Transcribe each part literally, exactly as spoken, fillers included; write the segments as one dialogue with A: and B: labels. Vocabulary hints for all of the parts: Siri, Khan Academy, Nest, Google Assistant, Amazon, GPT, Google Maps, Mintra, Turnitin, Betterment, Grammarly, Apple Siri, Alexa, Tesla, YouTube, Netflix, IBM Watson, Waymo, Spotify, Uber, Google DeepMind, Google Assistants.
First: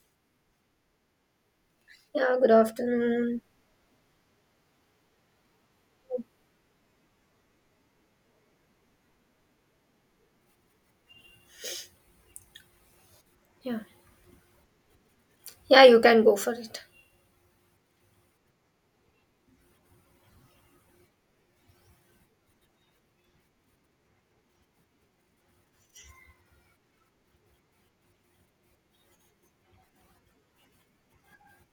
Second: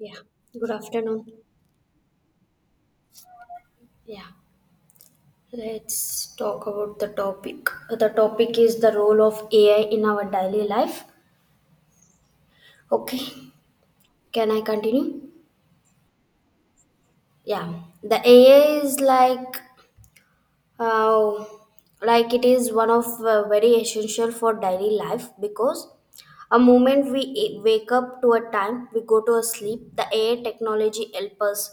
A: Yeah, good afternoon.
B: Yeah, good afternoon.
A: Yeah, let's talk about the topic. The topic is the role of A I in our daily life. Okay,
B: Yeah,
A: can I continue?
B: yeah, you can go for it.
A: Yeah, the A I is like uh, like it is one of uh, very essential for daily life because a moment we a- wake up to a time we go to a sleep the AI technology help us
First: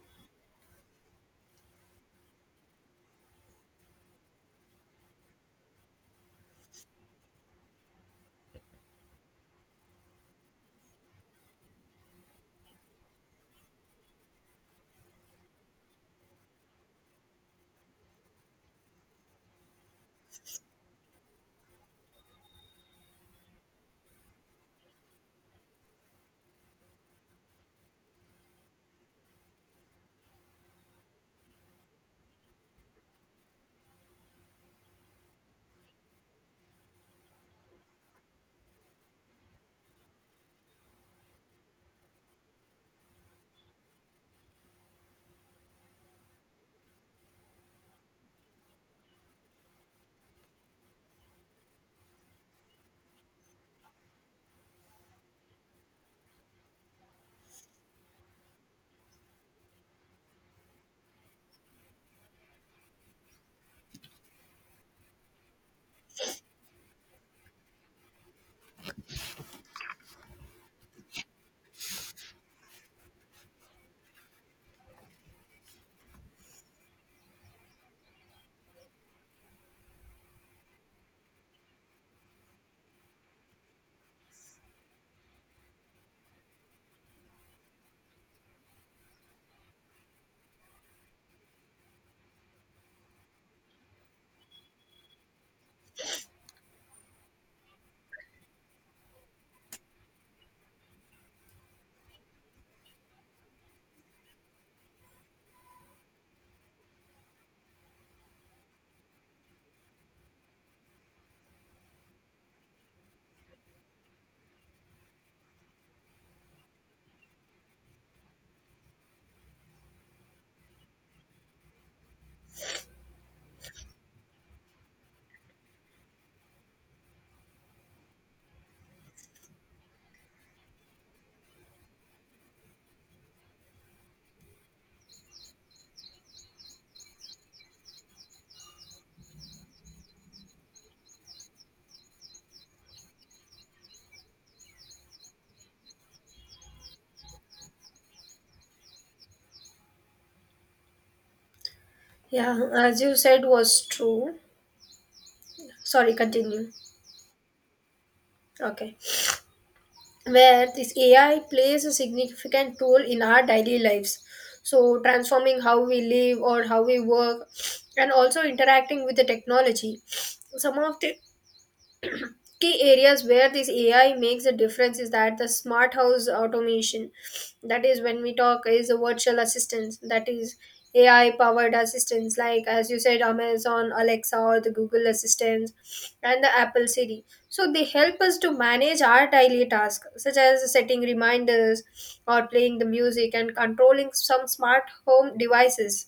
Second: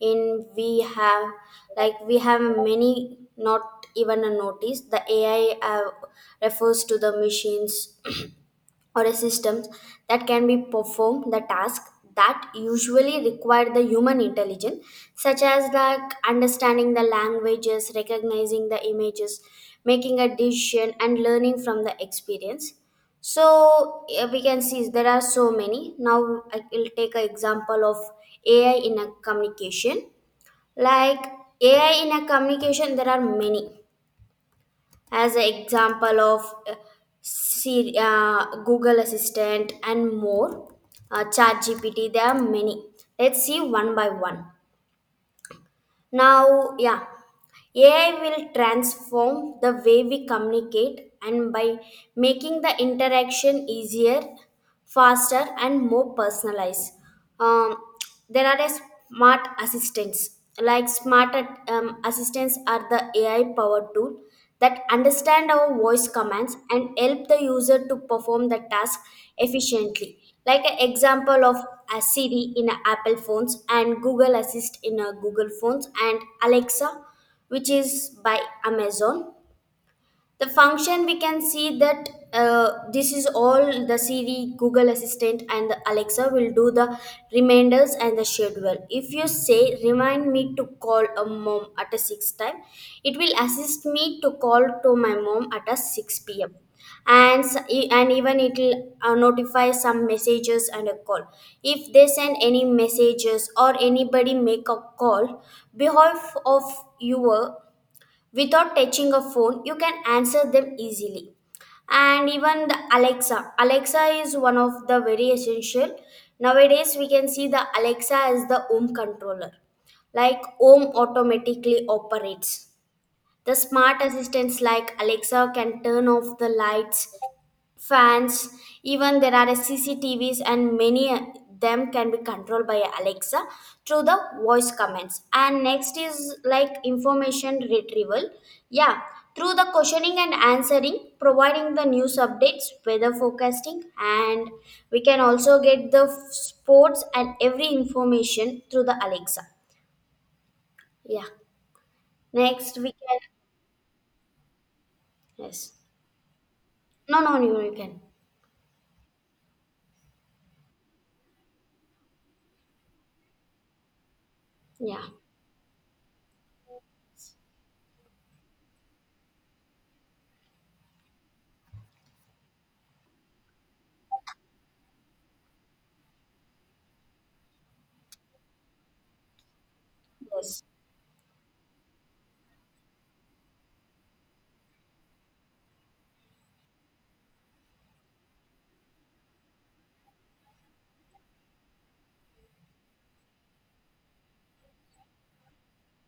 A: in we have like we have many not even a notice the AI uh, refers to the machines or a system that can be perform the task that usually require the human intelligence such as like understanding the languages recognizing the images making a decision and learning from the experience. So eh, we can see there are so many. Now I will take an example of AI in a communication. Like AI in a communication there are many. As an example of uh, Siri, uh, Google Assistant and more, uh, G P T. There are many. Let's see one by one. Now, yeah, A I will transform the way we communicate and by making the interaction easier, faster, and more personalized. Um, there are a smart assistants. Like smart um, assistants are the A I powered tool that understand our voice commands and help the user to perform the task efficiently. Like an example of a Siri in a Apple phones and Google Assist in a Google phones and Alexa which is by Amazon. The function we can see that uh, this is all the Siri, Google Assistant, and the Alexa will do the reminders and the schedule. If you say remind me to call a mom at a six time, it will assist me to call to my mom at a six p m and s- e- and even it will uh, notify some messages and a call. If they send any messages or anybody make a call, behalf of you without touching a phone you can answer them easily. And even the alexa alexa is one of the very essential nowadays. We can see the Alexa as the home controller, like home automatically operates. The smart assistants like Alexa can turn off the lights, fans, even there are CCTVs and many uh, them can be controlled by Alexa through the voice commands. And next is like information retrieval, yeah, through the questioning and answering, providing the news updates, weather forecasting, and we can also get the f- sports and every information through the Alexa. Yeah.
B: Yeah,
A: Next we
B: as you
A: can.
B: said was true.
A: Yes.
B: Sorry, continue.
A: No, no, you you can.
B: Okay. Where this A I plays a significant role in our daily lives. So,
A: Yeah.
B: transforming how we live or how we work, and also interacting with the technology. Some of the key areas where this A I makes a difference is that the smart house automation, that is when we talk is the virtual assistants. That is
A: Yes.
B: A I powered assistants like, as you said, Amazon Alexa or the Google Assistants and the Apple Siri. So they help us to manage our daily tasks such as setting reminders or playing the music and controlling some smart home devices,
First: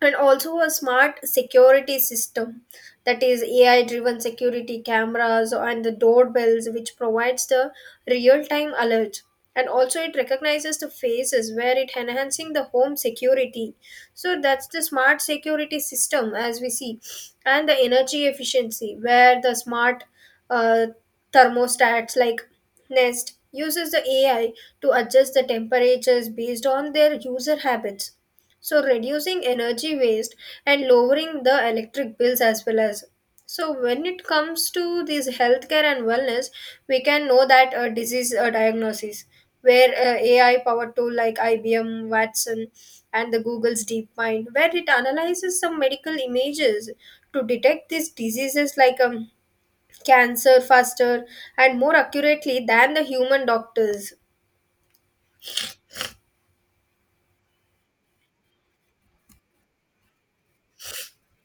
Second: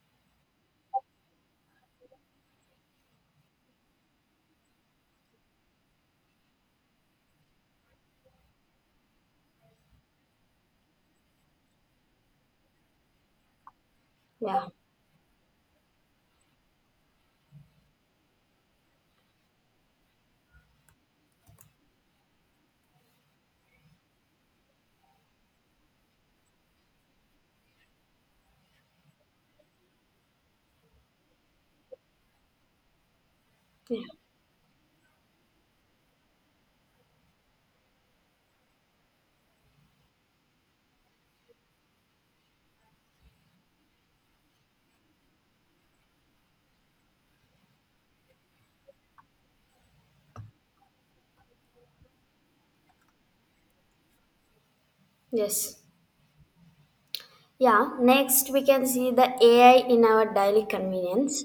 B: and also a smart security system. That is A I driven security cameras and the doorbells, which provides the real time alerts, and also it recognizes the faces where it enhancing the home security. So
A: Yeah,
B: that's the smart security system as we see, and the energy efficiency where the smart uh, thermostats like Nest uses the A I to adjust the temperatures based on their user habits, so reducing energy waste and lowering the electric bills, as well as so when
A: yeah.
B: it comes to this healthcare and wellness, we can know that a disease uh, diagnosis, where uh, A I powered tool like I B M Watson and the Google's DeepMind, where it analyzes some medical images to detect these diseases like um, cancer faster and more accurately than the human doctors.
A: Yes. Yeah, next we can see the A I in our daily convenience.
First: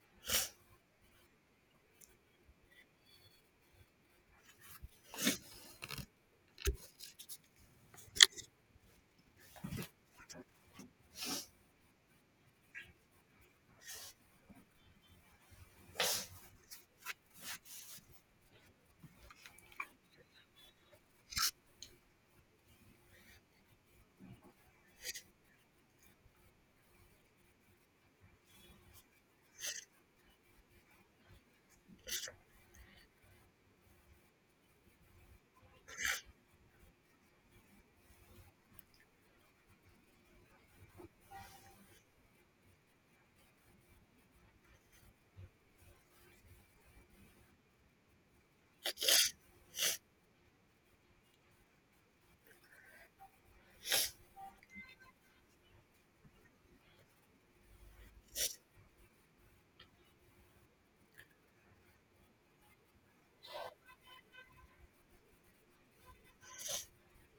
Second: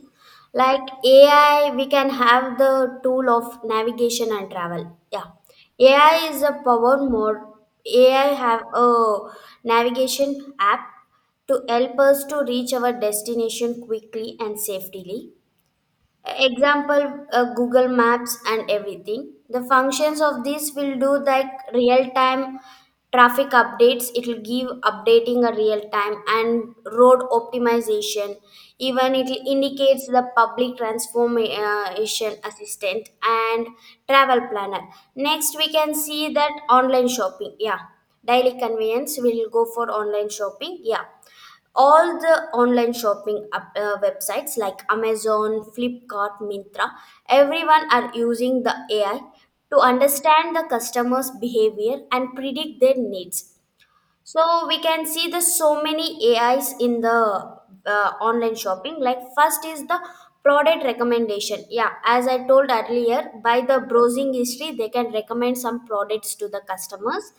A: Like A I, we can have the tool of navigation and travel. Yeah, A I is a power mode. A I have a navigation app to help us to reach our destination quickly and safely. Example, uh, Google Maps and everything. The functions of this will do like real time traffic updates. It will give updating a real time and road optimization. Even it indicates the public transformation assistant and travel planner. Next we can see that online shopping, yeah, daily convenience. We will go for online shopping, yeah. All the online shopping up, uh, websites like Amazon, Flipkart, Mintra, everyone are using the AI to understand the customer's behavior and predict their needs. So we can see the so many A Is in the uh, online shopping. Like first is the product recommendation. Yeah, as I told earlier, by the browsing history, they can recommend some products to the customers.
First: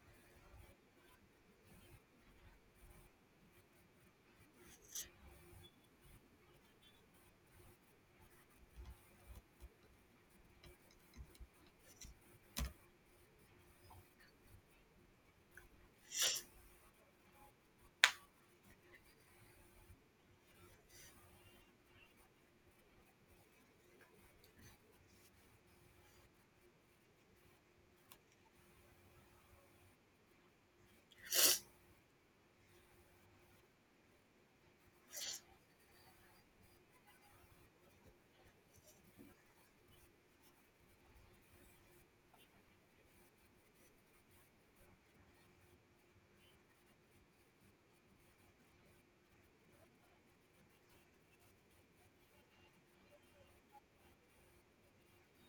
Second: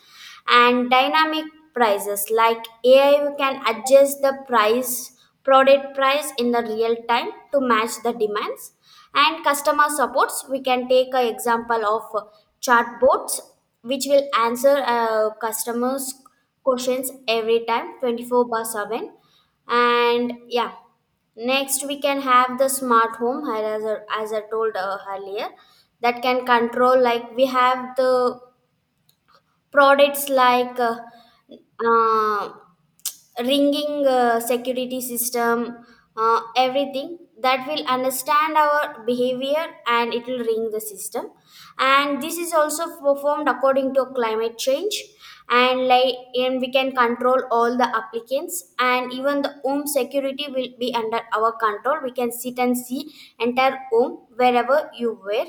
A: And dynamic prices, like A I can adjust the price, product price in the real time to match the demands. And customer supports, we can take an example of uh, chatbots, which will answer uh, customers questions every time twenty-four by seven. And yeah, next we can have the smart home as I, as I told uh, earlier that can control. Like we have the products like uh, uh, ringing uh, security system, uh, everything that will understand our behavior and it will ring the system. And this is also performed according to climate change. And like, and we can control all the applicants and even the home security will be under our control. We can sit and see entire home wherever you were,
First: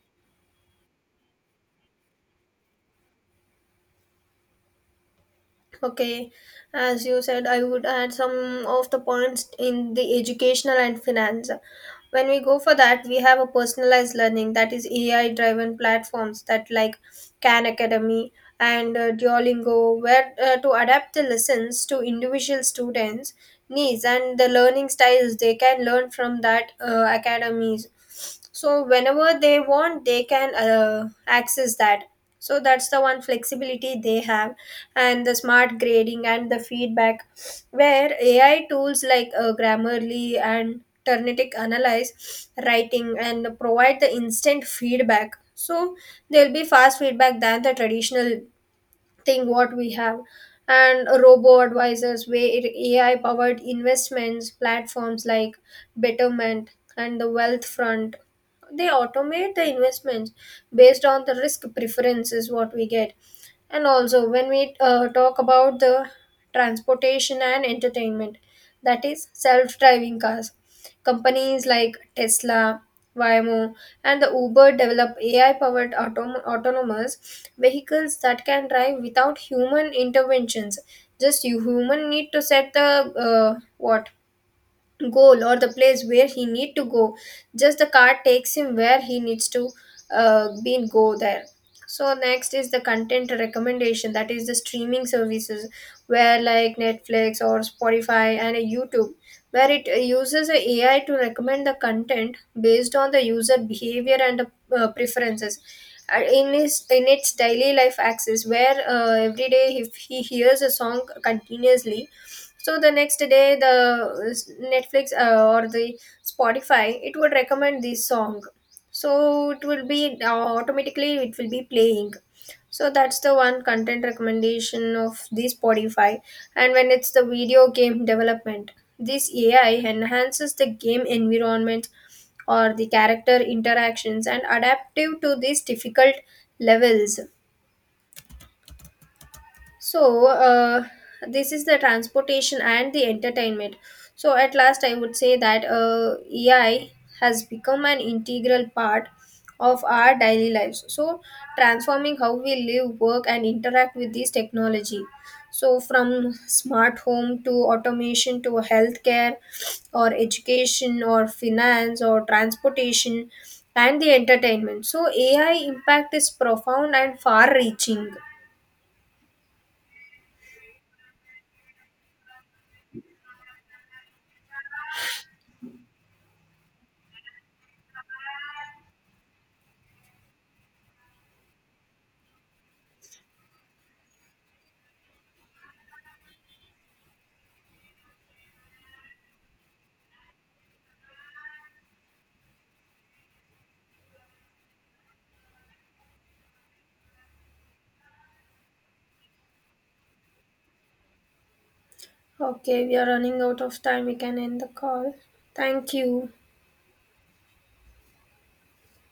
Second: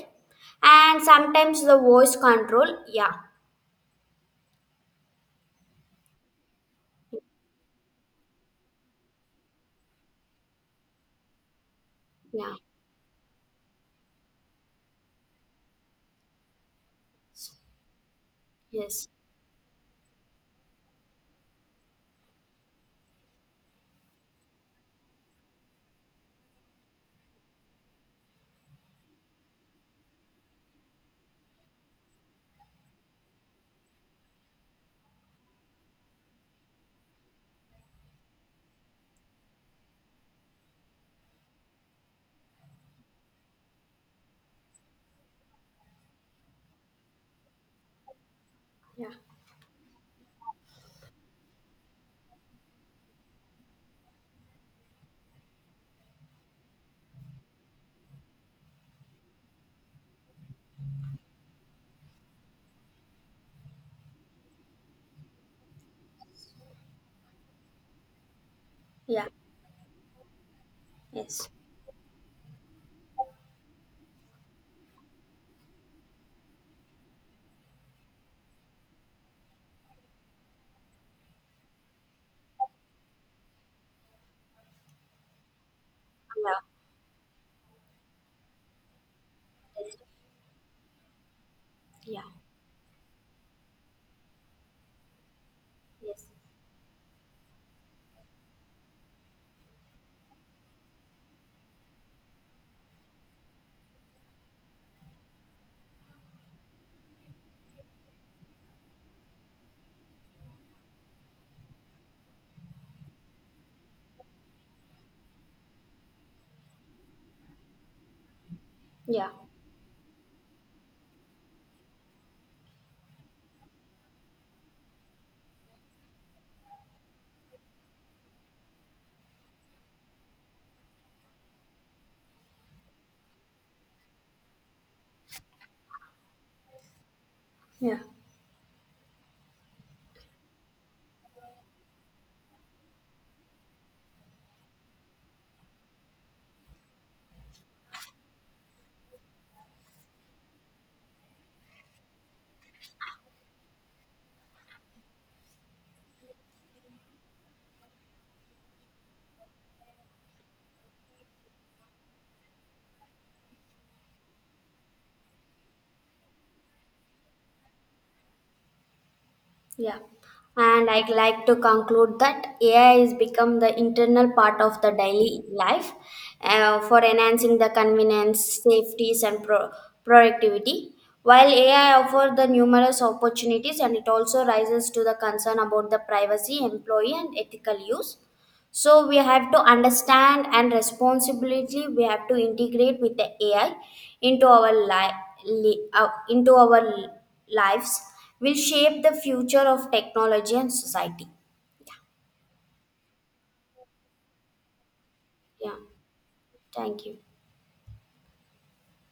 A: and sometimes the voice control. Yeah,
B: Okay, as you said, I would add some of the points in the educational and finance. When we
A: yeah.
B: go for that, we have a personalized learning, that is A I driven platforms that like Khan Academy and
A: Yes.
B: uh, Duolingo, where uh, to adapt the lessons to individual students' needs and the learning styles they can learn from that uh, academies. So, whenever they want, they can uh, access that. So, that's the one flexibility they have, and the smart grading and the feedback, where A I tools like uh, Grammarly and Turnitic analyze writing and provide the instant feedback, so there'll be fast feedback than the traditional
A: Yeah.
B: thing what we have, and robo advisors where A I powered investments platforms like Betterment and the Wealth Front, they automate the investments based on the risk preferences what we get. And also, when we uh, talk about the transportation and entertainment, that is
A: Yeah.
B: self-driving cars.
A: Yes.
B: Companies like Tesla, Waymo, and the Uber develop A I powered autom- autonomous vehicles that can drive without human interventions. Just you human need to set the uh, what goal or the place where he
A: Yeah.
B: need to go, just the car takes him where he needs to
A: Yes.
B: uh, be and go there. So
A: Yeah.
B: next is the content recommendation, that is the streaming services
A: Yes.
B: where like Netflix or Spotify and a YouTube, where it uh, uses a AI to recommend the content based on the user behavior and the uh, preferences. Uh, in his in its daily life axis, where uh, every day if he hears a song continuously, so the next day the uh, Netflix uh, or the Spotify, it would recommend this song, so
A: Yeah.
B: it will be uh, automatically it will be playing. So that's the one content recommendation of the Spotify. And when it's the video game development, this A I enhances the game environment or the character interactions and adaptive to these difficult levels.
A: Yeah.
B: So, uh, this is the transportation and the entertainment. So, at last, I would say that uh, A I has become an integral part of our daily lives. So, transforming how we live, work, and interact with this technology. So, from smart home to automation to healthcare or education or finance or transportation and the entertainment. So, A I impact is profound and far reaching.
A: Yeah. And I'd like to conclude that A I has become the internal part of the daily life uh, for enhancing the convenience, safeties, and pro- productivity. While A I offers the numerous opportunities, and it also rises to the concern about the privacy, employee, and ethical use. So we have to understand and responsibility. We have to integrate with the AI into our life, li- uh, into our lives, will shape the future of technology and society.
B: Okay, we are running out of time. We can end the call.
A: Yeah,
B: Thank you.
A: thank you.